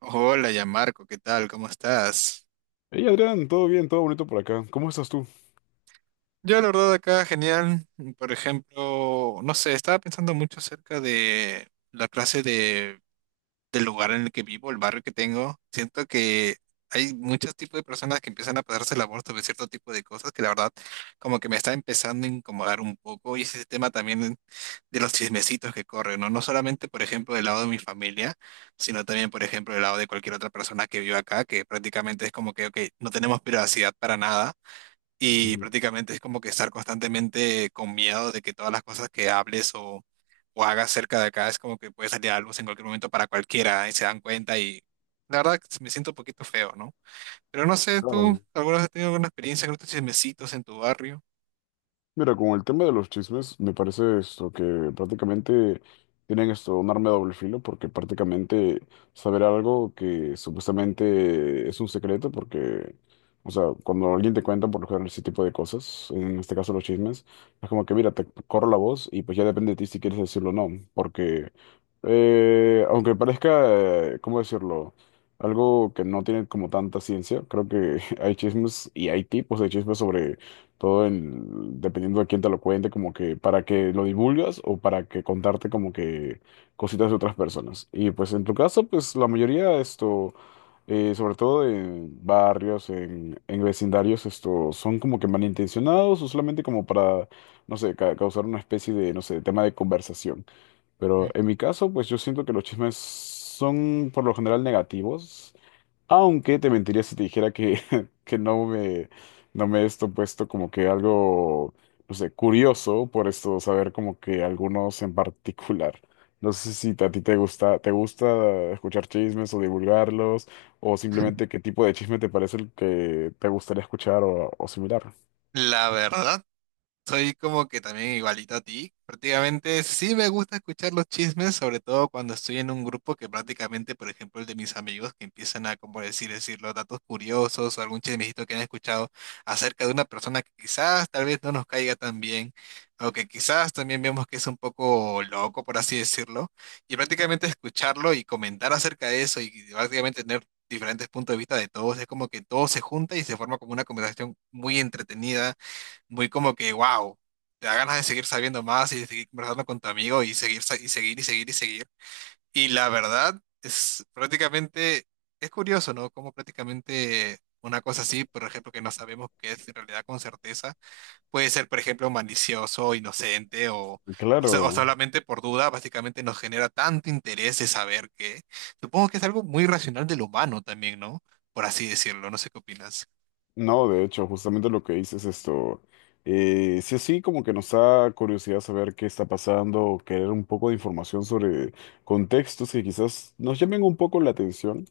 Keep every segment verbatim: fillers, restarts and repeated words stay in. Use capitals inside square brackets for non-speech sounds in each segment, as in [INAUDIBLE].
Hola, ya Marco, ¿qué tal? ¿Cómo estás? Hey Adrián, todo bien, todo bonito por acá. ¿Cómo estás tú? Yo, la verdad, acá genial. Por ejemplo, no sé, estaba pensando mucho acerca de la clase de del lugar en el que vivo, el barrio que tengo, siento que hay muchos tipos de personas que empiezan a pasarse la voz sobre cierto tipo de cosas que la verdad como que me está empezando a incomodar un poco y ese tema también de los chismecitos que corren, ¿no? No solamente, por ejemplo, del lado de mi familia, sino también, por ejemplo, del lado de cualquier otra persona que vive acá, que prácticamente es como que, ok, no tenemos privacidad para nada y Ujú. prácticamente es como que estar constantemente con miedo de que todas las cosas que hables o, o hagas cerca de acá es como que puede salir algo en cualquier momento para cualquiera y se dan cuenta y la verdad que me siento un poquito feo, ¿no? Pero no sé, tú, Claro. ¿alguna vez has tenido alguna experiencia con estos chismecitos en tu barrio? Mira, con el tema de los chismes, me parece esto que prácticamente tienen esto un arma de doble filo, porque prácticamente saber algo que supuestamente es un secreto, porque, o sea, cuando alguien te cuenta por lo general ese tipo de cosas, en este caso los chismes, es como que, mira, te corro la voz y pues ya depende de ti si quieres decirlo o no, porque eh, aunque parezca, eh, ¿cómo decirlo? Algo que no tiene como tanta ciencia, creo que [LAUGHS] hay chismes y hay tipos de chismes sobre todo en, dependiendo de quién te lo cuente, como que para que lo divulgas o para que contarte como que cositas de otras personas. Y pues en tu caso, pues la mayoría esto, eh, sobre todo en barrios, en, en vecindarios, esto son como que malintencionados o solamente como para, no sé, ca- causar una especie de, no sé, tema de conversación. Pero en Ujú. mi caso, pues yo siento que los chismes son por lo general negativos. Aunque te mentiría si te dijera que, [LAUGHS] que no me, no me he esto puesto como que algo, no sé, curioso por esto, saber como que algunos en particular. No sé si a ti te gusta, te gusta escuchar chismes o divulgarlos, o simplemente qué tipo de chisme te parece el que te gustaría escuchar o, o similar. La verdad. Soy como que también igualito a ti. Prácticamente sí me gusta escuchar los chismes, sobre todo cuando estoy en un grupo que prácticamente, por ejemplo, el de mis amigos que empiezan a, como decir, decir los datos curiosos o algún chismecito que han escuchado acerca de una persona que quizás tal vez no nos caiga tan bien o que quizás también vemos que es un poco loco, por así decirlo. Y prácticamente escucharlo y comentar acerca de eso y prácticamente tener diferentes puntos de vista de todos, es como que todo se junta y se forma como una conversación muy entretenida muy como que, wow, te da ganas de seguir sabiendo más y de seguir conversando con tu amigo y seguir, sa- y seguir, y seguir, y seguir. Y la verdad es prácticamente, es curioso, ¿no? Como prácticamente una cosa así, por ejemplo, que no sabemos qué es en realidad con certeza, puede ser, por ejemplo, malicioso, inocente o, o, so- o Claro. solamente por duda, básicamente nos genera tanto interés de saber que, supongo que es algo muy racional del humano también, ¿no? Por así decirlo, no sé qué opinas. No, de hecho, justamente lo que dices esto, eh, sí, sí, como que nos da curiosidad saber qué está pasando, querer un poco de información sobre contextos que quizás nos llamen un poco la atención.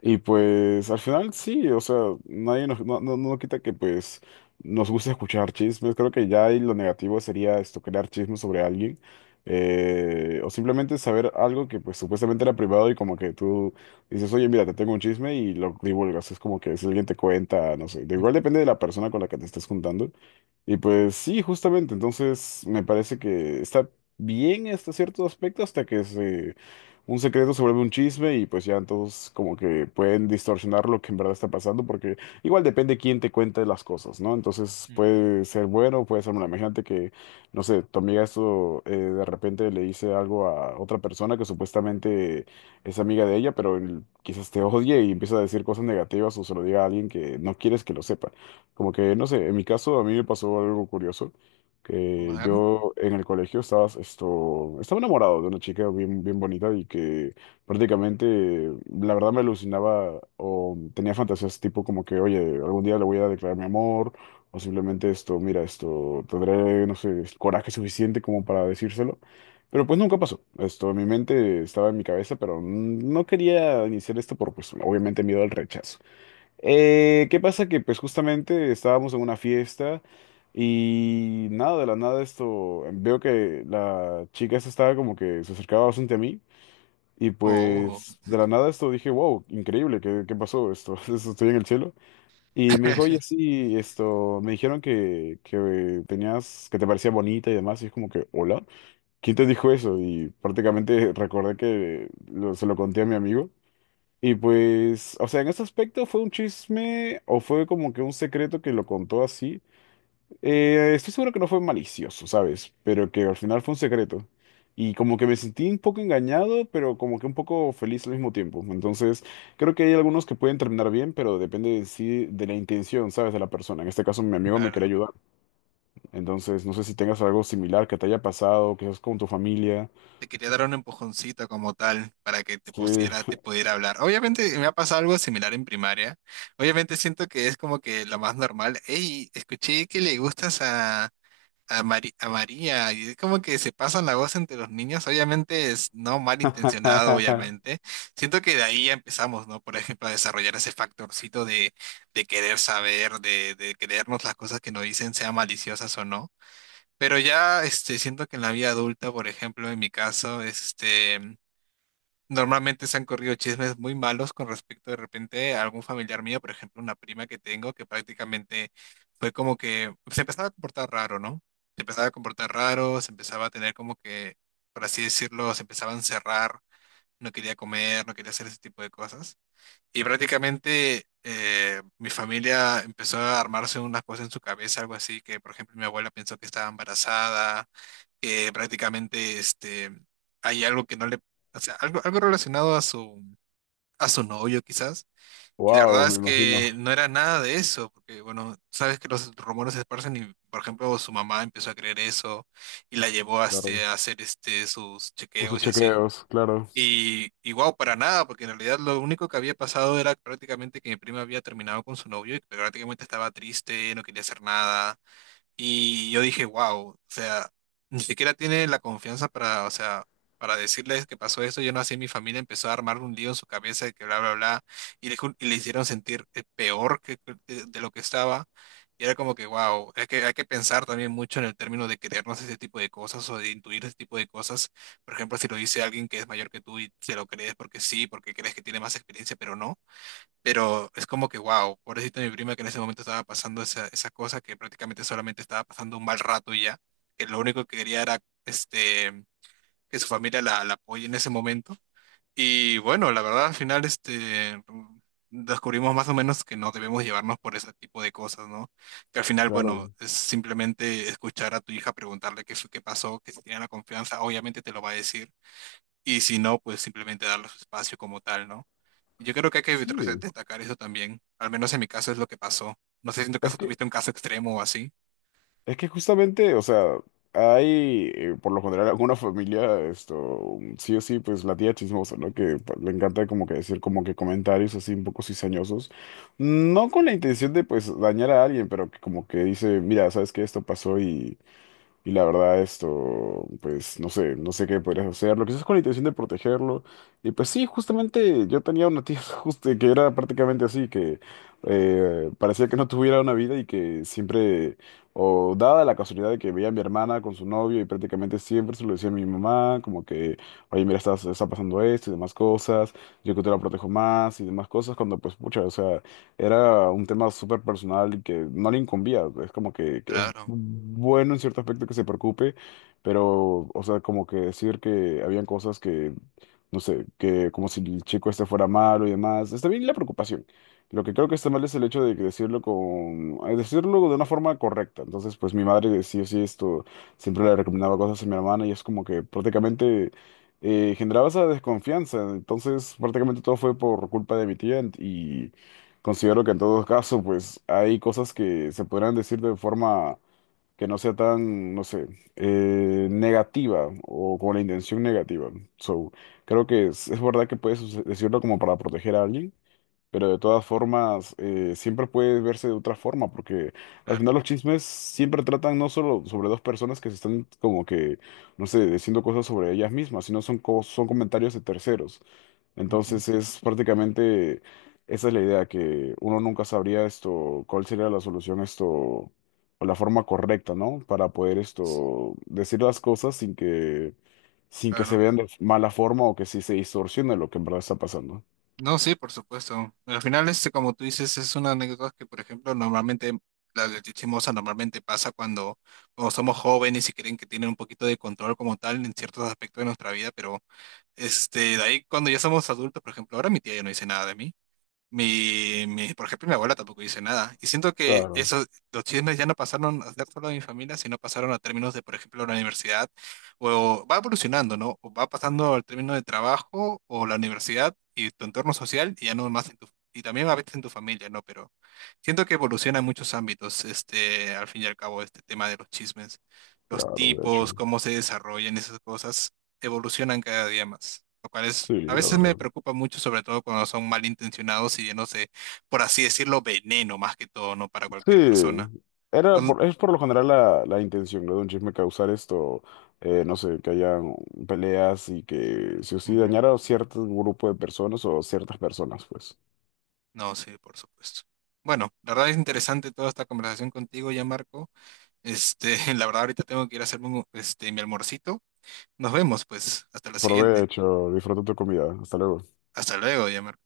Y pues al final sí, o sea, nadie nos, no, no, no quita que pues nos gusta escuchar chismes. Creo que ya ahí lo negativo sería esto, crear chismes sobre alguien. eh, o simplemente saber algo que pues supuestamente era privado y como que tú dices, oye, mira, te tengo un chisme y lo divulgas. Es como que si alguien te cuenta, no sé. De igual depende de la persona con la que te estés juntando. Y pues sí, justamente. Entonces me parece que está bien hasta cierto aspecto hasta que se un secreto se vuelve un chisme y pues ya todos como que pueden distorsionar lo que en verdad está pasando porque igual depende quién te cuente las cosas, ¿no? Entonces Ujú. puede ser bueno, puede ser malo. Imagínate que, no sé, tu amiga esto eh, de repente le dice algo a otra persona que supuestamente es amiga de ella, pero él quizás te odie y empieza a decir cosas negativas o se lo diga a alguien que no quieres que lo sepa. Como que, no sé, en mi caso a mí me pasó algo curioso A que ver. yo en el colegio estaba, esto, estaba enamorado de una chica bien, bien bonita y que prácticamente, la verdad, me alucinaba o tenía fantasías tipo como que, oye, algún día le voy a declarar mi amor o simplemente esto, mira, esto, tendré, no sé, el coraje suficiente como para decírselo. Pero pues nunca pasó. Esto en mi mente estaba en mi cabeza, pero no quería iniciar esto por, pues, obviamente miedo al rechazo. Eh, ¿qué pasa? Que pues justamente estábamos en una fiesta y nada, de la nada esto, veo que la chica esta estaba como que se acercaba bastante a mí y Oh, pues de la nada esto dije, wow, increíble, ¿qué, ¿qué pasó esto? [LAUGHS] Esto, estoy en el cielo. Y me dijo, oye, [LAUGHS] sí, esto, me dijeron que, que tenías, que te parecía bonita y demás y es como que, hola, ¿quién te dijo eso? Y prácticamente [LAUGHS] recordé que lo- se lo conté a mi amigo. Y pues, o sea, en ese aspecto fue un chisme o fue como que un secreto que lo contó así. Eh, estoy seguro que no fue malicioso, ¿sabes? Pero que al final fue un secreto. Y como que me sentí un poco engañado, pero como que un poco feliz al mismo tiempo. Entonces, creo que hay algunos que pueden terminar bien, pero depende de sí, de la intención, ¿sabes? De la persona. En este caso, mi amigo me quería claro. ayudar. Entonces, no sé si tengas algo similar que te haya pasado, que es con tu familia. Te quería dar un empujoncito como tal para que te Sí. pusiera, te pudiera hablar. Obviamente me ha pasado algo similar en primaria. Obviamente siento que es como que lo más normal. Hey, escuché que le gustas a, a, Mari- a María. Y es como que se pasan la voz entre los niños. Obviamente es no malintencionado, [LAUGHS] obviamente. Siento que de ahí ya empezamos, ¿no? Por ejemplo, a desarrollar ese factorcito de, de querer saber, de, de creernos las cosas que nos dicen, sean maliciosas o no. Pero ya este, siento que en la vida adulta, por ejemplo, en mi caso, este, normalmente se han corrido chismes muy malos con respecto de repente a algún familiar mío, por ejemplo, una prima que tengo que prácticamente fue como que se empezaba a comportar raro, ¿no? Se empezaba a comportar raro, se empezaba a tener como que, por así decirlo, se empezaba a encerrar, no quería comer, no quería hacer ese tipo de cosas. Y prácticamente eh, mi familia empezó a armarse unas cosas en su cabeza, algo así, que por ejemplo mi abuela pensó que estaba embarazada que prácticamente este, hay algo que no le, o sea, algo, algo relacionado a su, a su novio quizás. Y la Wow, verdad me es imagino. que no era nada de eso, porque bueno, sabes que los rumores se esparcen y, por ejemplo, su mamá empezó a creer eso y la llevó a, Claro. este, a hacer este, sus O sus chequeos y así. chequeos, claro, Y, y wow, para nada, porque en realidad lo único que había pasado era prácticamente que mi prima había terminado con su novio y que prácticamente estaba triste, no quería hacer nada. Y yo dije, wow, o sea, ni siquiera tiene la confianza para, o sea, para decirles que pasó esto. Yo no sé, mi familia empezó a armar un lío en su cabeza de que bla, bla, bla, y le, ju- y le hicieron sentir eh, peor que, que- de, de lo que estaba. Y era como que, wow, hay que, hay que pensar también mucho en el término de creernos ese tipo de cosas o de intuir ese tipo de cosas. Por ejemplo, si lo dice alguien que es mayor que tú y se lo crees porque sí, porque crees que tiene más experiencia, pero no. Pero es como que, wow, pobrecita mi prima que en ese momento estaba pasando esa, esa cosa que prácticamente solamente estaba pasando un mal rato y ya, que lo único que quería era este, que su familia la, la apoye en ese momento. Y bueno, la verdad al final este, descubrimos más o menos que no debemos llevarnos por ese tipo de cosas, ¿no? Que al final, claro. bueno, es simplemente escuchar a tu hija preguntarle qué fue, qué pasó, que si tiene la confianza, obviamente te lo va a decir. Y si no, pues simplemente darle su espacio como tal, ¿no? Yo creo que hay que re- Sí, destacar eso también. Al menos en mi caso es lo que pasó. No sé si en tu es caso que, tuviste un caso extremo o así. es que justamente, o sea, hay, eh, por lo general, alguna familia, esto, sí o sí, pues la tía chismosa, ¿no? Que pa- le encanta como que decir como que comentarios así un poco cizañosos, no con la intención de pues dañar a alguien, pero que como que dice, mira, sabes que esto pasó y Y la verdad, esto, pues no sé, no sé qué podrías hacer. Lo que sí es con la intención de protegerlo. Y pues sí, justamente yo tenía una tía [LAUGHS] justo que era prácticamente así, que eh, parecía que no tuviera una vida y que siempre, o dada la casualidad de que veía a mi hermana con su novio y prácticamente siempre se lo decía a mi mamá, como que, oye, mira, está, está pasando esto y demás cosas, yo que te la protejo más y demás cosas, cuando pues, pucha, o sea era un tema súper personal y que no le incumbía. Es como que que es Claro, bueno en cierto aspecto que se preocupe, pero, o sea, como que decir que habían cosas que, no sé, que como si el chico este fuera malo y demás. Está bien la preocupación. Lo que creo que está mal es el hecho de que decirlo con, eh, decirlo de una forma correcta. Entonces, pues mi madre sí o sí esto, siempre le recomendaba cosas a mi hermana y es como que prácticamente eh, generaba esa desconfianza. Entonces, prácticamente todo fue por culpa de mi tía y considero que en todo caso, pues hay cosas que se podrán decir de forma que no sea tan, no sé, eh, negativa o con la intención negativa. So, creo que es, es verdad que puedes us- decirlo como para proteger a alguien, pero de todas formas eh, siempre puede verse de otra forma, porque al final claro. los chismes siempre tratan no solo sobre dos personas que se están como que, no sé, diciendo cosas sobre ellas mismas, sino son, co- son comentarios de terceros. Ujú. Entonces es prácticamente, esa es la idea, que uno nunca sabría esto, cuál sería la solución esto, o la forma correcta, ¿no? Para poder esto, decir las cosas sin que, sin que se Claro. vean de mala forma o que sí se distorsione lo que en verdad está pasando. No, sí, por supuesto. Al final, este, como tú dices, es una anécdota que, por ejemplo, normalmente la de chismosa normalmente pasa cuando, cuando somos jóvenes y creen que tienen un poquito de control como tal en ciertos aspectos de nuestra vida, pero este, de ahí cuando ya somos adultos, por ejemplo, ahora mi tía ya no dice nada de mí. Mi, mi, por ejemplo, mi abuela tampoco dice nada. Y siento que Claro, esos, los chismes ya no pasaron a ser solo de mi familia, sino pasaron a términos de, por ejemplo, la universidad. O va evolucionando, ¿no? O va pasando al término de trabajo o la universidad y tu entorno social y ya no más en tu, y también a veces en tu familia, ¿no? Pero siento que evoluciona en muchos ámbitos, este, al fin y al cabo, este tema de los chismes, los claro, de tipos, hecho. cómo se desarrollan esas cosas evolucionan cada día más, lo cual es, Sí, a la veces me verdad. preocupa mucho, sobre todo cuando son malintencionados y llenos de, por así decirlo, veneno más que todo, ¿no? Para Sí, cualquier persona. era Cuando- por, es por lo general la, la intención, ¿no? De un chisme causar esto, eh, no sé, que haya peleas y que sí o sí Ujú. dañara a cierto grupo de personas o ciertas personas, pues. No, sí, por supuesto. Bueno, la verdad es interesante toda esta conversación contigo ya, Marco. Este, [LAUGHS] la verdad ahorita tengo que ir a hacerme un- este, mi almorcito. Nos vemos, pues, hasta la siguiente. Provecho, disfruta tu comida. Hasta luego. Hasta luego, ya, Marco.